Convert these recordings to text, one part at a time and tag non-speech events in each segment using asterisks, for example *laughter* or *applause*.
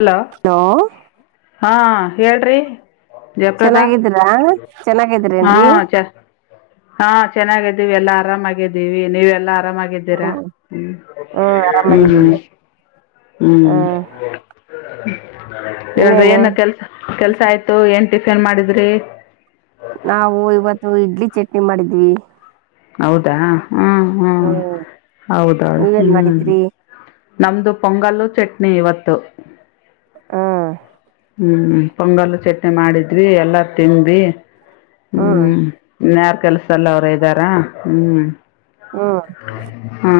hello ಹಾ ಹೇಳ್ರಿ ಜಯಪ್ರದಾ ಚೆನ್ನಾಗಿದ್ದೀರಾ ಹಾ ಚೆನ್ನಾಗಿದ್ರೇನ್ರಿ ಚಸ್ ಹಾ ಚೆನ್ನಾಗಿದ್ದೀವಿ ಎಲ್ಲಾ ಆರಾಮಾಗಿದ್ದೀವಿ ನೀವೆ ಎಲ್ಲಾ ಆರಾಮಾಗಿದ್ದೀರಾ ಹ್ಮ್ ಹ್ಮ ಹ್ಮ್ ಆರಾಮಾಗಿದ್ದೀವಿ ಹ್ಮ್ ಹ್ಮ್ ಹೇಳ್ರಿ ಇನ್ನೇನು ಏನ್ ಕೆಲ್ಸ ಕೆಲ್ಸ ಆಯ್ತು ಏನ್ ಟಿಫನ್ ಮಾಡಿದ್ರಿ ನಾವು ಇವತ್ತು ಇಡ್ಲಿ ಚಟ್ನಿ ಮಾಡಿದ್ವಿ ಹೌದಾ ಹ್ಮ್ ಹ್ಮ್ ಹೌದಾ ನೀವೇನ್ ಹ್ಮ್ ಮಾಡಿದ್ರಿ ನಮ್ಮದು ಪೊಂಗಲ್ಲು ಚಟ್ನಿ ಇವತ್ತು ಹಾ ಹ್ಮ್ ಪೊಂಗಲ್ ಚಟ್ನಿ ಮಾಡಿದ್ವಿ ಎಲ್ಲಾ ತಿನ್್ಿ ಹ್ಮ್ ಹ್ಮ ಕೆಲ್ಸಲ್ಲ ಅವರ ಇದ್ದಾರ ಹ್ಮ್ ಹ್ಮ್ ಹ್ಮ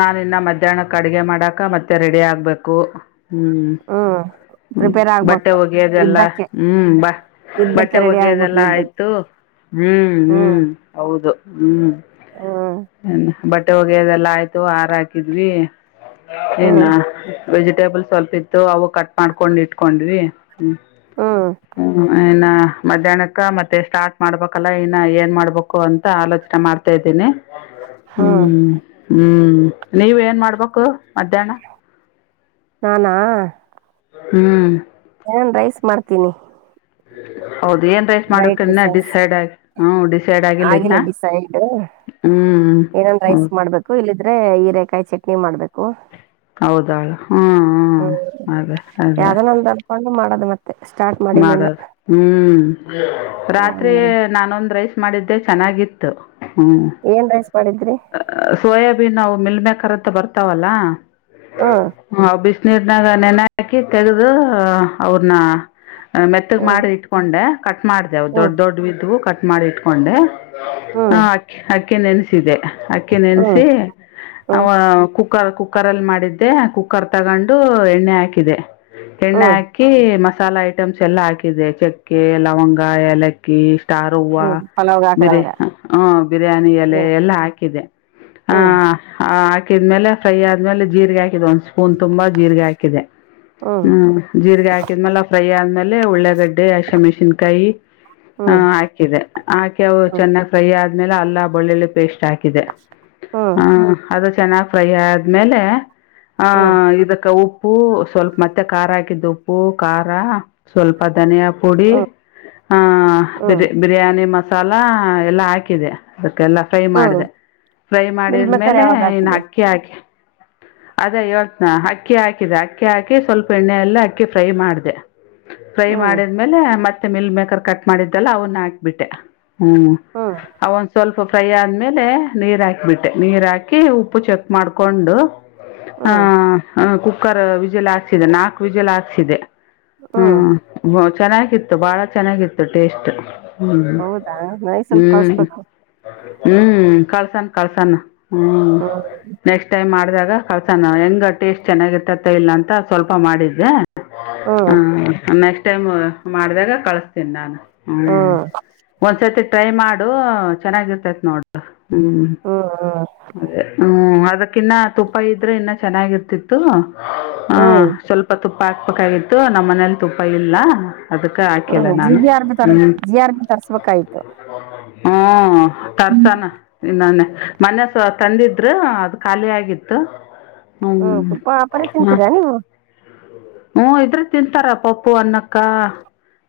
ನಾನ ಇನ್ನ ಮಧ್ಯಾಹ್ನಕ್ಕೆ ಅಡಗೆ ಮಾಡಾಕ ಮತ್ತೆ ರೆಡಿ ಆಗ್ಬೇಕು ಹ್ಮ್ ಹ್ಮ್ ಹ್ಮ್ ಪ್ರಿಪೇರ್ ಬಟ್ಟೆ ಆಗ್ಬೇಕು ಒಗೆಯೋದೆಲ್ಲಾ ಯುದ್ಧಕ್ಕೆ ಹ್ಮ್ ಬ ಯುದ್ಧಕ್ಕೆ ಬಟ್ಟೆ ರೆಡಿ ಆಗ್ಬೇಕು ಒಗೆಯೋದೆಲ್ಲಾ ಯುದ್ಧಕ್ಕೆ ಆಯ್ತು ಹ್ಮ್ ಹ್ಮ್ ಹೌದು ಹ್ಮ್ ಹ್ಮ್ ಬಟ್ಟೆ ಒಗೆದೆಲ್ಲ ಆಯ್ತು ಹಾರ ಹಾಕಿದ್ವಿ ಹ್ಮ್ ಇಏನಾ ವೆಜಿಟೇಬಲ್ ಸ್ವಲ್ಪ ಇತ್ತು ಅವು ಕಟ್ ಮಾಡ್ಕೊಂಡ್ ಇಟ್ಕೊಂಡ್ವಿ ಹ್ಮ ಹ್ಮ್ ಹ ನ್ನ ಮಧ್ಯಾಹ್ನಕ್ಕ ಮತ್ತೆ ಸ್ಟಾರ್ಟ್ ಮಾಡ್ಬೇಕಲ್ಲ ಇನ್ನ ಏನ್ ಮಾಡ್ಬೇಕು ಅಂತ ಆಲೋಚನೆ ಮಾಡ್ತಾ ಇದ್ದೀನಿ ಹ್ಮ್ ಹ್ಮ್ ನೀವ ಏನ್ ಮಾಡ್ಬೇಕು ಮಧ್ಯಾಹ್ನ ನಾನಾ ಹ್ಮ್ ನನ್ ರೈಸ್ ಮಾಡ್ತೀನಿ ಹ್ಮ ಹೌದು ಏನ್ ರೈಸ್ ಬ್ರೈಟ್ ಮಾಡಕನ್ನ ರೈಸಸ್ ಡಿಸೈಡ್ ಆಗಿ ಹ್ಮ ಡಿಸೈಡ್ ಆಗಿಲಿ ಇನ್ನ ಆಗಿಲ್ಲ ಡಿಸೈಡ್ ಹ್ಮ್ ಹೌ ಆದ್ರೆ ಈರೆೇಕಾಯಿ ಚಟ್ನಿ ಮಾಡ್ಬೇಕು ಹೌದಾಳ ಹ್ಮ ಅದೇ ಅದೇ ಮಾಡದು ಮತ್ತೆ ಸ್ಟಾರ್ಟ್ ಮಾಡಿಲಿನ ಮಾಡದು ಹ್ಮ್ ರಾತ್ರಿ ಹ್ಮ್ ನಾನೊಂದ್ ರೈಸ್ ಮಾಡಿದ್ದೆ ಚೆನ್ನಾಗಿತ್ತು ಹ್ಮ್ ಏನ್ ರ ಸೋಯಾಬೀನ್ ಅವು ಮಿಲ್ಮೇಕರ್ಂತ ಬರ್ತಾವಲ್ಲ ಹ್ಮ್ ನೀರ್ನಾಗ ನೆನೆ ಹಾಕಿ ತೆಗೆದು ಅವ್ರನ್ನ ಮೆತ್ತಗ್ ಹ್ಮ್ ಮಾಡಿ ಇಟ್ಕೊಂಡೆ ಕಟ್ ಮಾಡ್ದ ಅವ ಹ್ಮ್ ದೊಡ್ಡ ದೊಡ್ವಿದ್ದವು ಕಟ್ ಮಾಡಿ ಇಟ್ಕೊಂಡೆ ಹ್ಮ್ ಅ ಅಕ್ಕಿ ನೆನ್ಸಿದೆ ಅಕ್ಕಿ ಹ್ಮ್ ನೆನ್ಸಿ ಹ್ಮ್ ಕು ಕುಕ್ಕರ್ ಕುಕ್ಕರ ಅಲ್ಲಿ ಮಾಡಿದ್ದೆ ಕುಕ್ಕರ್ ತಗೊಂಡು ಎಣ್ಣೆ ಹಾಕಿದೆ ಎಣ್ಣೆ ಹ್ಮ್ ಹಾಕಿ ಮಸ್ ಮಸಾಲ ಐಟಮ್ಸ್ ಎಲ್ಲ ಹಾಕಿದೆ ಚಕ್ಕೆ ಲವಂಗ ಏಲಕ್ಕಿ ಾರವವ ಹ್ಮ್ ಪಲಾವ್ಗ ಬಿ ಹಾಕದಂಗ ಹ ಬಿರಿಯಾನಿ ಎಲೆ ಹ್ಮ್ ಎಲ್ಲಾ ಆತ ಆ ಹ್ಮ್ ಹಾಕಿದ್ಮೇಲೆ ಫ್ರ ಆದ್ಮೇಲೆ ಜೀರಿಗೆ ಹಾಕಿದ್ ಒಂದ್ ಹೂನ್ ತುಂಬಾ ಜೀರ್ರಿಗೆ ಹಾಕಿದೆ ಹ್ಮ್ ಜೀರಿಗೆ ಹಾಕಿದ್ಮ್ಲೆ ಫ್ರೈ ಆದ್ಮೇಲೆ ಉಳ್ಳೆಗಡ್ಡೆ ಶಮಿಶ ಚಿನ್ಕಾಯಿ ಹ್ಮ್ ಹಾಕಿದೆ ಹಾಕಿ ಅವು ಹ್ಮ್ ಚೆನ್ನಾಗ್ ಫ್ರೈ ಆದ ಲೆ ಅ ಬಳ್ಳಳ್ಳಿ ಪೇಸ್ಟ್ ಹಾಕಿದೆ ಹ್ಮ್ ಚೆನ್ನಾಗ್ ಫ್ರೈ ಆದ್ಮೇಲೆ ಆಹ ಹ್ಮ್ ಇದಕ್ಕೆ ಉಪ್ಪ ಉಪ್ಪು ಸ್ವಲ್ಪ ಮತ್ತೆ ಖಾರ ಹಾಕಿದ್ದು ಉಪ್ಪು ಖಾರ ಸ್ವಲ್ಪ ಧನಿಯ ಪುಡಿ ಹ್ಮ್ ಆಹ ಬಿ ಹ್ಮ್ ಬಿರಿಯಾನಿ ಮಸಾಲಾ ಎಲ್ಲಾ ಹಾಕಿದೆ ಅದಕ್ಕೆಲ್ಲ ಫ್ರೈ ಹ್ಮ್ ಮಾಡಿದೆ ಫ್ರೈ ಮಿಲ್ಮೇಕರ್ ಮಾಡಿದ್ಮೇಲೆ ಯಾವಾಗ ಇನ್ ಹಾಕಿದೆ ಅಕ್ಕಿ ಹಾಕಿ *inaudible* ಅದ ಹಏಳ್ತ್ನಾ ಅಕ್ಕಿ ಹಾಕಿದೆ ಅಕ್ಕಿ ಹಾಕಿ ಸ್ವಲ್ಪ ಎಣ್ಣೆ ಎಲ್ಲ ಅಕ್ಕಿ ಫ್ರೈ ಮಾಡ್ದ ಫ್ರೈ ಹ್ಮ್ ಮಾಡಿದ್ಮೇಲೆ ಮತ್ತೆ ಮಿಲ್ ಮೇಕರ್ ಕಟ್ ಮಾಡಿದ್ದಲ್ಲ ಅವನ್ನ ಹಾಕ್ಬಿಟ್ಟೆ ಹ್ಮ್ ಅವ ಒಂದ ಸ್ವಲ್ಪ ಫ್ರೈ ಆದ್ಮೇಲೆ ನೀರ್ ಹಾಕಿಬಿಟ್ಟೆ ನೀರ್ ಹಾಕಿ ಉಪ್ಪು ಚೆಕ್ ಮಾಡ್ಕೊಂಡು ಹ್ಮ್ ಆ ಕು ಕ್ಕರ್ ವಿಜಯಲ್ ಹಾಕ್ಸಿದೆ ನಾಲ್ಕು ವಿಜಯಲ್ ಹಾಕ್ಸಿದೆ ಹ್ಮ್ ಹ್ಮ ಚೆನ್ನಾಗಿತ್ತು ಭಾಳ ಚೆನ್ನಾಗಿತ್ತು ಟೇಸ್ಟ್ ಹ್ಮ ಹೌದಾ ನನಗ್ ಸ್ವಲ್ಪ ಹ್ಮ್ ಕಳ್ಸ್ಬೇಕು ಹ್ಮ್ ಕಳ್ಸಣ ಹ ಹ್ಮ್ ನೆಕ್ಸ್ಟ್ ಟೈಮ್ ಮಾಡ ಮಾಡಿದಾಗ ಕಳ್ಸಣ ಹೆಂಗ ಟೇಸ್ಟ್ ಚೆನ್ನಾಗಿರ್ತ್ತತ್ತ ಇಲ್ಲ ಅಂತ ಸ್ವಲ್ಪ ಮಾಡಿದ್ದೆ ಹ್ಮ್ ಹ ನೆಕ್ಸ್ಟ್ ಟೈಮ್ ಮಾಡಿದಾಗ ಕಳಸ್ತೀನಿ ನಾನು ಹ್ಮ ಹ್ಮ್ ಒಂದ್ಸರ್ತಿ ಟ್ರೈ ಮಾಡು ಚೆನ್ನಾಗಿರ್ತೈತ್ ನೋಡ ಹ್ಮ್ ಹ್ಮ್ ಅದೇ ಹ್ಮ್ ಅದಕ್ಕಿನ್ನ ತುಪ್ಪ ಇದ್ರೆ ಇನ್ನ ಚೆನ್ನಾಗಿರ್ತಿತ್ತು ಹಹ ಹ್ಮ್ ಸ್ವಲ್ಪ ತುಪ್ಪ ಪ್ಪಾಕ್ಪಕ್ ಆಗತ್ತು ನಮ್ಮ್ ಮನೇಲಿ ತುಪ್ಪ ಇಲ್ಲ ಅದಕ್ಕೆ ಹಾಕಿಲ್ಲ ಹ್ಮ್ ಜಿ ನಾನು ಬಿ ಆರ್ ಬಿ ತರ ಹ್ಮ್ ಜಿ ಆರ್ ಬಿ ತರ್ಸ್ಬೇಕಾಯ್ತು ಹ್ಮ ತರ್ಸಾನ ನೆ ಮನಸ ತಂದಿದ್ರ ಅದು ಖಾಲಿ ಆಗಿತ್ತು ಹ್ಮ್ ತುಪ್ಪ ಪರಿ ಹ ತಿಂತೀರಾ ನೀವು ಹ್ಮ ಇದ್ರ ತಿಂತಾರ ಪಪ್ಪು ಅನ್ನಕ್ಕ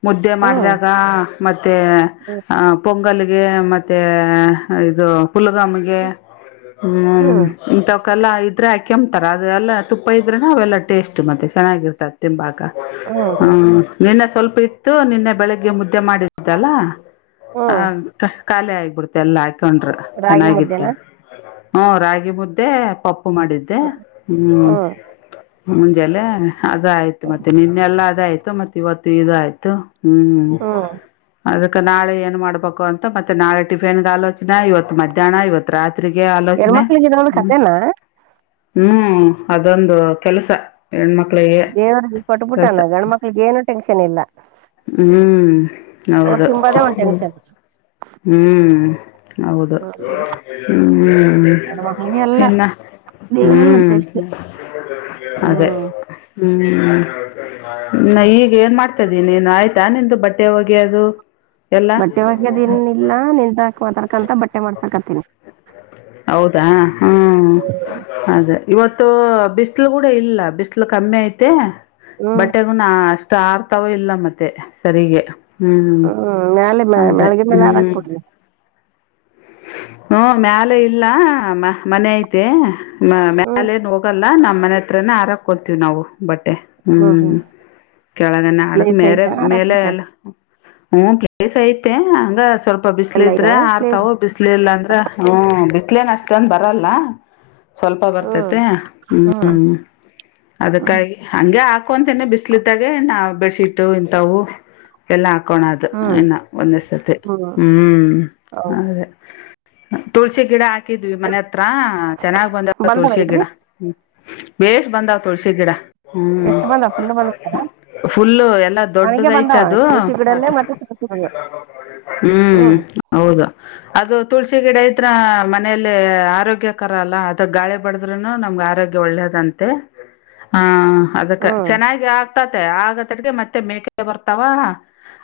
ಮುದ್ದೆ ಹ್ಮ್ ಮಾಡಿದಾಗ ಮತ್ತೆ ಹ್ಮ್ ಪೊಂಗಲ್ ಮತ್ತೆ ಇದು ಕುುಲ್ಗಾಮ್ಗೆ ಹ್ಮ್ ಇಂತ ಹಾಕ ಎಲ್ಲ ಇದ್ರೆ ಕೆಮ್ತಾರ ಅದುದೆಲ್ಲ ತುಪ್ಪ ಇದ್ರೆನೆ ಅವೆಲ್ಲ ಟೇಸ್ಟ್ ಮತ್ತೆ ಚೆನ್ನಾಗಿರ್ತದೆ ತಿಂಬಾಕ ಹ್ಮ ಹ್ಮ್ ನಿನ್ನೆ ಸ್ವಲ್ಪ ಇತ್ತು ನಿನ್ನೆ ಬೆಳಗ್ಗೆ ಮುದ್ದೆ ಮಾಡಿದ್ದಲ್ಲ ಹ ಹ್ಮ್ ಕಖಾಲಿ ಆಗ್ಬಿಡ್ತ ಎಲ್ಲಾ ಹಾಕೊಂಡ್ರಿ ರಾಗಿ ಮುದ್ದೆನಾ ಹ್ಮ ರಾಗಿ ಮುದ್ದೆ ಪಪ್ಪು ಮಾಡಿದ್ದೆ ಹ್ಮ್ ಹ್ಮ್ ಮುಂಜಲೆೆ ಅದ ಆಯ್ತು ಮತ್ತೆ ನಿನ್ನೆಲ್ಲ ಅದ ಆಯ್ತು ಮತ್ತೆ ಇವತ್ತು ಇ ಆಯ್ತು ಹ್ಮ್ ಅದಕ್ಕೆ ನಾಳೆ ಏನ್ ಮಾಡ್ಬೇಕು ಅಂತ ಮತ್ತೆ ನಾಳೆ ಟಿಫಿನ್ ಆಲೋಚನೆ ಇವತ್ತು ಮಧ್ಯಾಹ್ನ ಇವತ್ ರಾತ್ರಿಗೆ ಆಲೋಚನೆ ಹೆಣ್ಮಕ್ಳಿಗೆ ಇದೊಂದು ಹ್ಮ ಕತೆನಾ ಹ್ಮ್ ಅದೊಂದು ಕೆಲಸ ಹೆಣ್ಮಕ್ಳಿಗೆ ದೇವ್ರಿಗೆ ಕೆಲಸ ಕೊಟ್ಬಿಟ್ಟಣ ಗಂಡ ಮಕ್ಳಗ ಏನು ಟೆನ್ಷನ್ ಇಲ್ಲ ಹ್ಮ್ ಅವ್ರು ಹೌದಾ ತಿಂಬದೇ ಒಂದ್ ಟೆನ್ಷನ್ ಹ್ಮ್ ಹೌದು ಹ್ಮ್ ಹ್ಮ ಹೆಣ್ ಮಕ್ಳಿಗೆ ಎಲ್ಲ ಇನ್ನ ದೇವ್ರಲ್ಲ ಹ್ಮ್ ಟೆಸ್ಟ್ ಅದೇ ಹ್ಮ್ ಹ್ಮ್ ಈಗ ಏನ್ ಮಾಡ್ತೇನೆ ನೀನ್ನೇನು ಆಯ್ತಾ ನಿಂದು ಬಟ್ಟೆ ಹೋಗಿ ಅದು ಬಟ್ಟೆ ಒಗ್ಯದ ಇನ್ ಇಲ್ಲಾ ನಿಂತಾಕ್ ಮಾತಾಡ್ಕಂತ ಬಟ್ಟೆ ಮಾಡ್ಸಕತನಿ ಹೌದಾ ಹ್ಮ ಅದೇ ಇವತ್ತು ಬಿಸಿಲು ಕೂಡ ಇಲ್ಲ ಬಿಸಲು ಕಮ್ಮಿ ಐತೆ ಹ್ಮ್ ಬಟ್ಟೆಗುನು ಅಷ್ಟ ಷ್ಟ ಹಾರ್ತಾವೋ ಇಲ್ಲ ಮತ್ತೆ ಸರಿಗೆ ಹ್ಮ್ ಮ್ಯಾಲೆ ಅದೇ ಮ್ಯಾಳ್ಗಿ ಮೇಲೆ ಹ್ಮ್ ಹಾರಾಕ್ಬಿಡ್ರಿ ಹ್ಮ ಮ್ಯಾಲ ಇಲ್ಲ ಮನೆ ಐತೆ ಹ್ಮ್ ಮ್ಯಾಲೇನ್ ಹೋಗಲ್ಲ ನಮ್ಮ ಮನೆ ಹತ್ರನೇ ಆರಾಕೋತೀವಿ ನಾವು ಬಟ್ಟೆ ಬಟ್ಟೆ ಹ್ಮ್ ಕೆಳಗನೆ ಹಾಡಕ್ ಪ್ಲೇಸ್ ಮೇಲೆ ಐತಾ ಮೇಲೆ ಹಾರಾಕಕ್ಕ ಎಲ್ಲ ಹ್ಮ ಪ್ಲೇಸ್ ಐತೆ ಅಂದ್ರೆ ಸ್ವಲ್ಪ ಬಿಸಲು ಎಲ್ಲ ಐತಾ ಇದ್ರೆ ಪ್ಲೇಸ್ ಹಾರ್ತಾವ್ ಬಿಸ್ಲ ಇಲ್ಲಾಂದ್ರ ಹ್ಮ ಬಿಸಲೇನು ಅಷ್ಟೇನು ಬರಲ್ಲ ಸ್ವಲ್ಪ ಹ್ಮ್ ಬರ್ತೇತೆ ಹ್ಮ್ ಹ್ಮ್ ಹ್ಮ್ ಅದಕ್ಕಾಗಿ ಹಗೆ ಹಾಕೋಂತನ ಬಿಸ್ ಬಿಸುಯಿದ್ದಗೆ ನಾ ಬೆಡ್ಶೀಟ್ ಇಂಥವು ಎಲ್ಲಾ ಹಾ ಹಾಕೋಣದು ಹ್ಮ್ ಇನ್ನು ಒಂದೇ ಸರ್ತಿ ಹ್ಮ್ ಹೌದ ಅದೇ ತುಳಸಿ ಗಿಡ ಹಾಕಿದ್ವಿ ಮನೆ ಹತ್ರ ಚೆನ್ನಾಗ್ ಬಂದವ್ ತುಳಸಿ ಗಿಡ ಬಂದವೇನ್ರಿ ಭೇಷ್ ಬಂದಾವ್ ತುಳಸಿ ಗಿಡ ಹ್ಞೂ ಎಷ್ಟ್ ಬಂದ ಫುಲ್ ಬಂದ್ಬೇಕ ಫುಲ್ಲು ಎಲ್ಲಾ ದೊಡ್ಡದ ಐತೆ ಅದು ತುಳಸಿ ಗಿಡಲ್ಲೇ ಮತ್ತೆ ತುಳಸಿ ಗಿಡ ಹ್ಮ್ ಹೌದು ಅದು ತುಳಸಿ ಗಿಡ ಇಟ್ಟ ಮನೇೆಯಲ್ಲಿ ಆರೋಗ್ಯಕರ ಅಲ್ಲ ಅದ ಗಾಳಿ ಬಾಡೂದ್ರೂನು ನಮ್ಗೆ ಆರೋಗ್ಯ ಒಳ್ಳೇದಂತೆ ಹಾ ಅದಕ್ಕೆ ಹ್ಮ್ ಚೆನ್ನಾಗಿ ಆಗ್ತತೆ ಆಗತಡ್ಗೆ ಮತ್ತೆ ಮೇಕೆ ಬರ್ತಾವ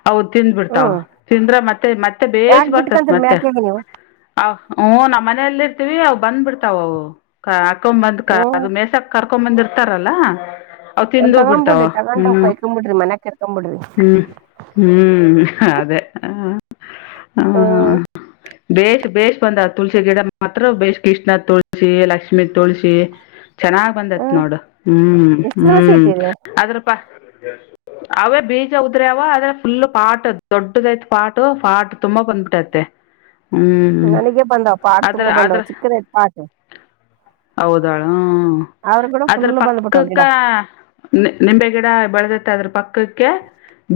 ಅವು ತಿಂದ್ ಬಿಡ್ತಾವ ಹ್ಮ್ ತಿಂದ್ರ ಮತ್ತೆ ಮತ್ತೆ ಬೇೇಶ್ ಯಾಕ್ ಬರ್ತತಿ ಬಿಟ್ಕಂತರಿ ಮತ್ತೆ ಮ್ಯಾಕ್ಯಾಗ ನೀವು ಅ ಹ ನಮ್ಮ್ ಮನೆಯಲ್ಲಿ ಇರ್ತೀವಿ ಅವು ಬಂದ್ಬಿಡ್ತಾವ ಅವು ಕರ್ಕೊ ಬಂದ್ ಹ್ಮ್ ಅದು ಮೇಸಕ್ ಕರ್ಕೊ ಬಂದ್ ಇರ್ತಾರಲ್ಲ ಅವು ಒಂದ್ ತಿಂದು ಬಿಡ್ತಾವ ತಗೊಂಬಿಡ್ರಿ ತಗೊಂಡ್ ಹ್ಮ್ ಕೊಯ್ಕೊಂಬಿಡ್ರಿ ಮನ್ಯಾಗ ಕೆರ್ಕೊಂಬಿಡ್ರಿ ಹ್ಮ್ ಹ್ಮ್ ಅದೇ ಹ ಹ್ಮ್ ಹ ಬೇಷ ಬೇಷ ಬಂದ ತುಳಸಿ ಗಿಡ ಮಾತ್ರ ಭೇಷ್ ಕೃಷ್ಣ ತುಳಸಿ ಲಕ್ಷ್ಮೀ ತುಳಸಿ ಚೆನ್ನಾಗ್ ಬಂದತ್ ಹ್ಮ್ ನೋಡು ಹ್ಮ್ ಎಷ್ಟು ತುಳಸಿ ಹ್ಮ್ ಇಟ್ಟಿರಿ ಆದ್ರಪ್ಪಾ ಅವೇ ಬೀಜ ಉದ್ರವ ಆದ್ರೆ ಫುಲ್ ಪಾಟ್ ದೊಡ್ಡದೈತ್ ಪಾಟ್ ಪಾಟ್ ತುಂಬಾ ಬಂದ್ಬಿಟ್ಟೈತೆ ಹ್ಞೂ ನನಗ ಬಂದವ ಪಾಟ್ ತುಂಬಾ ಬಂದಾವ ಚಿಕ್ಕದೈತೆ ಪಾಟ್ ಹೌದ ಹಾ ಆದ್ರ ಕೂಡ ಅದ್ರ ಫುಲ್ ಬಂದ್ಬಿಟ್ಟವ್ ಪಕ್ಕಕ್ಕ ಗಿಡ ನಿಂಬೆ ಗಿಡ ಬೆಳೆದ ಅದ್ರ ಪಕ್ಕಕ್ಕೆ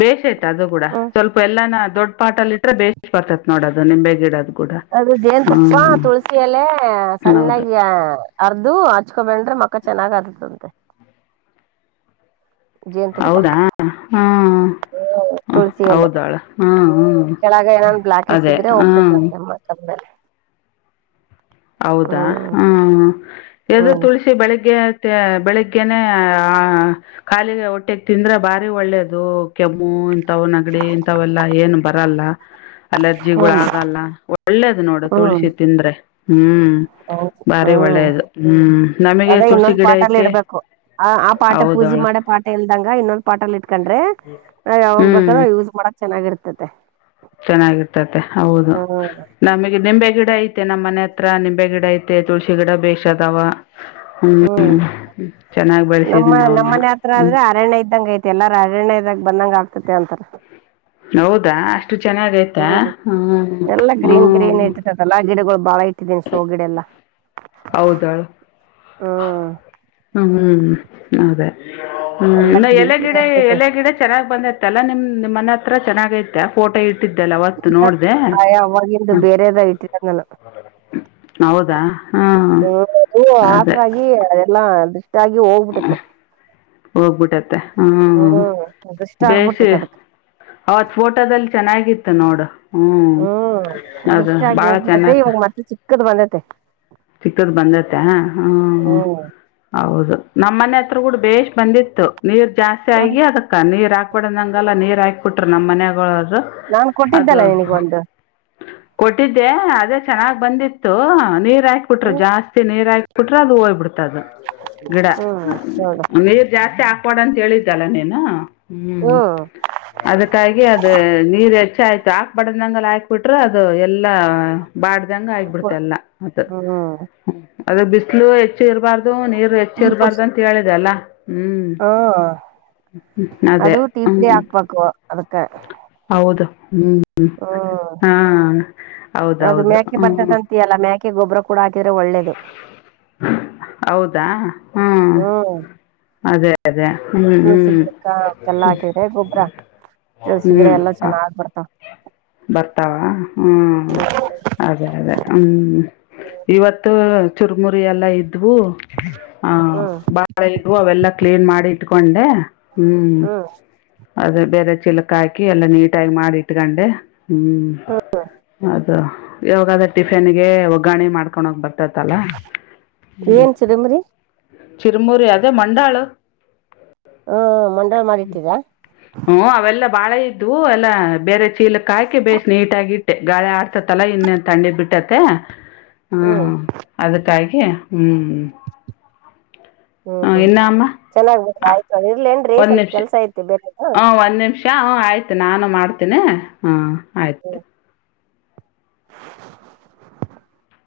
ಬೇಷ ಐತೆ ಅದು ಕೂಡ ಹ್ಮ್ ಸ್ವಲ್ಪ ಎಲ್ಲಾನ ದೊಡ್ ಪಾಟ ಅಲ್ಲಿ ಇಟ್ರೆ ಬೇಶ್ ಬರ್ತತೆ ನೋಡೋದು ನಿಂಬೆ ಗಿಡದು ಅದು ಜೇನು ತಪ್ಪ ತುಳಸಿ ಎಲೆ ಹೌದು ಸಣ್ಣಾಗಿ ಅರ್ದು ಹಚ್ಕೊಬಂಡ್ರೆ ಮಕ್ ಮಕ್ಕ ಚೆನ್ನಾಗಾದದ್ದಂತೆೆ ಹೌದಾ ಹ್ಮ್ ಹ್ಮ್ ಹ ತುಳಸಿ ಎಲೆ ಹೌದಾಳ ಹ್ಮ್ ಹ್ಮ್ ಕೆಳಗ ಏನನ್ ಬ್ಲಾಕೆಟ್ಸ್ ಅದೇ ಇದ್ರೆ ಹ್ಮ್ ಹೋಗ್ತದಂತೆ ಮಕ್ಕದ ಮೇಲೆ ಹೌದಾ ಹ್ಮ್ ಹ ಇದು ಹ್ಮ್ ತುಳಸಿ ಬೆಳಿಗ್ಗೆ ಮತ್ತೆ ಬೆಳಿಗ್ಗೆನೆ ಆ ಖಾಲಿಗೆ ಹೊಟ್ಟೆಗೆ ತಿಂದ್ರೆ ಬಾರಿ ಒಳ್ಳೇದು ಕೆಮ್ಮು ಇಂತವ್ ನೆಗಡಿ ಇಂಥವೆಲ್ಲಾ ಏನು ಬರಲ್ಲ ಅಲರ್ಜಿಗಳು ಹ್ಮ್ ಆಗಲ್ಲ ಒಳ್ಳೇದು ನೋಡು ಹ್ಮ್ ತುಳಸಿ ತಿಂದ್ರೆ ಹ್ಮ್ ಹೌದು ಹ್ಮ ಭಾರಿ ಹ್ಮ್ ಒಳ್ಳೇದು ಹ್ಮ್ ನಮಗೆ ಅದೇ ತುಳಸಿ ಇನ್ನೊಂದ್ ಗಿಡ ಪಾಟಲ್ಲಿ ಐತೆ ಇಡ್ಬೇಕು ಆ ಆ ಪಾರ್ಟ್ ಹೌದಾ ಪೂಜೆ ಮಾಡೇ ಪಾರ್ಟ್ ಎಲ್ದಂಗ ಇನ್ನೊಂದ್ ಪಾಟ್ ಇಟ್ಕೊಂಡ್ರಿ ನಾವ್ ಯಾವಾಗ ಬೇಕಾದೋ ಹ್ಞೂ ಯೂಸ್ ಮಾಡಕ್ ಚೆನ್ನಾಗಿರ್ತತೆ ಚೆನ್ನಾಗಿರ್ತತೆ ಹೌದು ಹ್ಮ್ ನಮಗೆ ನಿಂಬೆ ಗಿಡ ಐತೆ ಐ ನಮ್ಮ ಮನೆ ಹತ್ರ ನಿಂಬೆ ಗಿಡ ಐತೆ ತುಳಸಿ ಗಿಡ ಬೇಶ್ ಅದಾವ ಹ್ಞೂ *inaudible* ಹ್ಮ್ ಚೆನ್ನಾಗಿ ನಮ್ಮ ಬೆಳೆಸಿದೀನಿ ನಮ್ಮ ಅವನ್ನ ಮನೆ ಹತ್ರ ಹ್ಞೂ ಆದ್ರೆ ಅರಣ್ಯ ಇದ್ದಂಗ ಐತೆ ಎಲ್ಲಾರ ಅರಣ್ಯ ಇದ್ದಂಗ ಬಂದಂಗ ಆಗ್ತತೆ ಅಂತಾರ ಹೌದಾ ಅಷ್ಟು ಚೆನ್ನಾಗಿ ಆಯ್ತಾ ಹ್ಮ್ ಹ್ಮ ಹ್ಮ ಬಾಳಇಟ್ಟಿದೀನಿ ಶೋಗಿಡಡೆಲ್ಲ ಹೌದಳು ಹ್ಮ್ ಹ್ಮ್ ಅದೇ ಎಲ್ಲಾ ಹ್ಮ್ ಗ್ರೀನ್ ಎಲೆ ಗಿಡ ಇರ್ತದೆ ಎಲೆ ಗಿಡ ಚೆನ್ನಾಗ್ ಬಂದತ್ತಲ್ಲಾ ನಿಮ್ ನಿ ಮ ಹತ್ರ ಚೆನ್ನಾಗೈಐತೆ ಫೋಟೋ ಇಟ್ಟ ಆಯಾ ಅವಾಗಂದು ಹ್ಞೂ ಬೇರೆದ ಇಟ್ಟಿದಂಗಾನ ಹೌದಾ ಹಾಂ ಹ ಅ ಅದೇ ಹಸರಾಗಿ ಅದೆಲ್ಲಾ ದೃಷ್ಟಾಗಿ ಹೋಗ್ಬಿಟ್ಟತ್ತೆ ಹೋಗ್ಬಿಟ್ಟತ್ತೆ ಹ್ಮ ದೃಷ್ಟ ಬೇಸ ಆಗ್ಬಿಟ್ಟೈತ್ ಅದಕ್ಕ ಅವತ್ ಫೋಟೋದಲ್ಲಿ ಚೆನ್ನ ಹಗಿತ್ತು ನೋಡ ಹ್ಮ್ ಹ್ಮ್ ಅದು ದೃಷ್ಟಿ ಆಗಿ ಬಾಳ ಚೆನ್ನ ಹೋಗ್ಬಿಟ್ಟತೆ ಇವಾಗ ಮತ್ತೆ ಚಿಕ್ಕದ್ ಬಂದೈತೆ ಚಿಕ್ಕದ್ ಬಂದತೆ ಹ್ಮ ಹೌದು ನಮ್ಮ್ನೆ ಹತ್ರ ಕೂಡ ಬೇಷ್ ಬಂದಿತ್ತು ನೀರ್ ಜಾಸ್ತಿ ಆಗಿ ಅದಕ್ಕ ನೀರ್ ಹಾ ಕಪಡದಗೆಲ್ಲ ನೀರ್ ಹಾಕ್ಬಟ್ರ ನಮ್ಮ್ ಮನಯಗಳರು ನಾನ್ ಅದು ಕೊಟ್ಟಿದ್ದಲ್ಲ ನಿನಗ್ ಒಂದು ಕೊಟ್ಟಿದ್ದೆ ಅದೇ ಚೆನ್ನಾಗ್ ಬಂದಿತ್ತು ನೀರ್ ಹಾಕ್ಬಿಟ್ರು ಜಾಸ್ತಿ ನೀರ್ ಹಾ ಕುಟ್ರ ಅದು ಹೋಗಬಿಡ್ತದು ಗಿಡ ಹ್ಮ್ ನೋಡು ನೀ ಜಾಸ್ತಿ ಆ ಕೊಡ ಅಂತ ಹೇಳಿದ್ದಲ್ಲ ನೀನ ಹ್ಮ್ ಅದಕ್ಕಾಗಿ ಅದ ನೀರ್ ಚೆ ಆಯ್ತು ಹಾಕ್ಬಡ್ದಂಗಲ್ಲ ಹಾಕ್ ಬಿಟ್ರೆ ಅದು ಎಲ್ಲ ಬಾಡ್ದಂಗ ಆಗಬಿಡ್ತ ಎಲ್ಲ ಮತ್ತ ಹ್ಮ ಅದ ಬಿಸಲು ಹೆಚ್ಚು ಇರಬಾರ್ದು ನೀರು ಹೆಚ್ಚು ಇರಬಾರ್ದು ಅಂತ ಹೇಳಿದೆಲ್ಲ ಹ್ಮ ಅದೇ ಅದು ಟೀಪಡಿ ಹ್ಞೂ ಹಾಕ್ಬೇಕು ಅದ ಹೌದು ಹ್ಮ್ ಹ್ಮ ಹ್ಮ್ ಹಾ ಅದು ಹೌದೌದು ಮ್ಯಾಕೆ ಹ್ಮ್ ಬರ್ತದಂತಯಲ್ಲ ಮ್ಯಾಕೆ ಗೊಬ್ಬರ ಕೂಡ ಹಾಕಿದ್ರೆ ಒಳ್ಳೇದು ಹೌದಾ ಹ್ಮ್ ಅದೇ ಅದೇ ಹ್ಮ್ ೂಸಿ ಗಿಡಕ ಅವಕ್ಕೆಲ್ಲಾ ಹ್ಮ್ ಹಾಕಿದ್ರೆ ಗೊಬ್ಬ್ರ ಕೆಸಗಿಡೆ ಹ್ಮ್ ಎಲ್ಲಾ ಚೆನ್ನಾಗಗ್ಬರ್ತಾವ ಬರ್ತಾವ ಹ್ಮ್ ಅದೇ ಅದೇ ಹ್ಮ್ ಇವತ್ತು ಚುರ್ಮುರಿ ಎಲ್ಲ ಇದ್ವು ಹ ಹ್ಮ್ ಬಾಳ ಇದವು ಅವೆಲ್ಲಾ ಕ್ಲೀನ್ ಮಾಡಿ ಇಟ್ಕೊಂಡೆ ಹ್ಮ್ ಅದ ಬೇರೆ ಚೀಲಕ ಹಾಕಿ ಎಲ್ಲಾ ನೀಟಾಗಿ ಮಾಡಿ ಇಟ್ಕಂಡೆ ಹ್ಮ್ ಅದು ಯಾಗಾದ್ರ ಟಿಫಿನ್ಗೆ ಒಗ್ಗಾಣೆ ಮಾಡ್ಕೊಂಡ ಹೋಗ್ ಬರ್ತವಿ ತಲ್ಲ ಹ್ಮ್ ಏನ್ ಚಿದಂಬರಿ ಚಿರುಮುರಿ ಅದೇ ಮಂಡಾಳ ಹ್ಮ ಮಂಡಳ ಮಾಡಿಟ್ಟೀರಾ ಹ್ಮ ಅವೆಲ್ಲ ಬಾಳ ಇದ್ದವು ಎಲ್ಲಾ ಬೇರೆ ಚೀಲಕ್ ಹಾಕಿ ಬೇ್ ನೀಟಗ ಇಟ್ಟೆ ಗಾಳಿ ಆಡ್ ತಲಾ ಇನ್ನ ತಂಡಿ ಬಿಟ್ಟತ್ತ ಹ್ಮ್ ಅದಕ್ಕಾಗಿ ಹ್ಮ್ ಹ್ಮ್ ಚೆನ್ನಾಗ್ಬೇಡ್ರ ಆಯ್ತ ಇರ್ಲ ಏನ್್ರೀ ಸ್ವಲ್ಪ ಕೆಲ್ಸ ಐತಿ ಬೇರೆನ ಆಯ್ತು ನಾನು ಮಾಡ್ತೇನಿ ಹ್ಮ ಹ್ಮ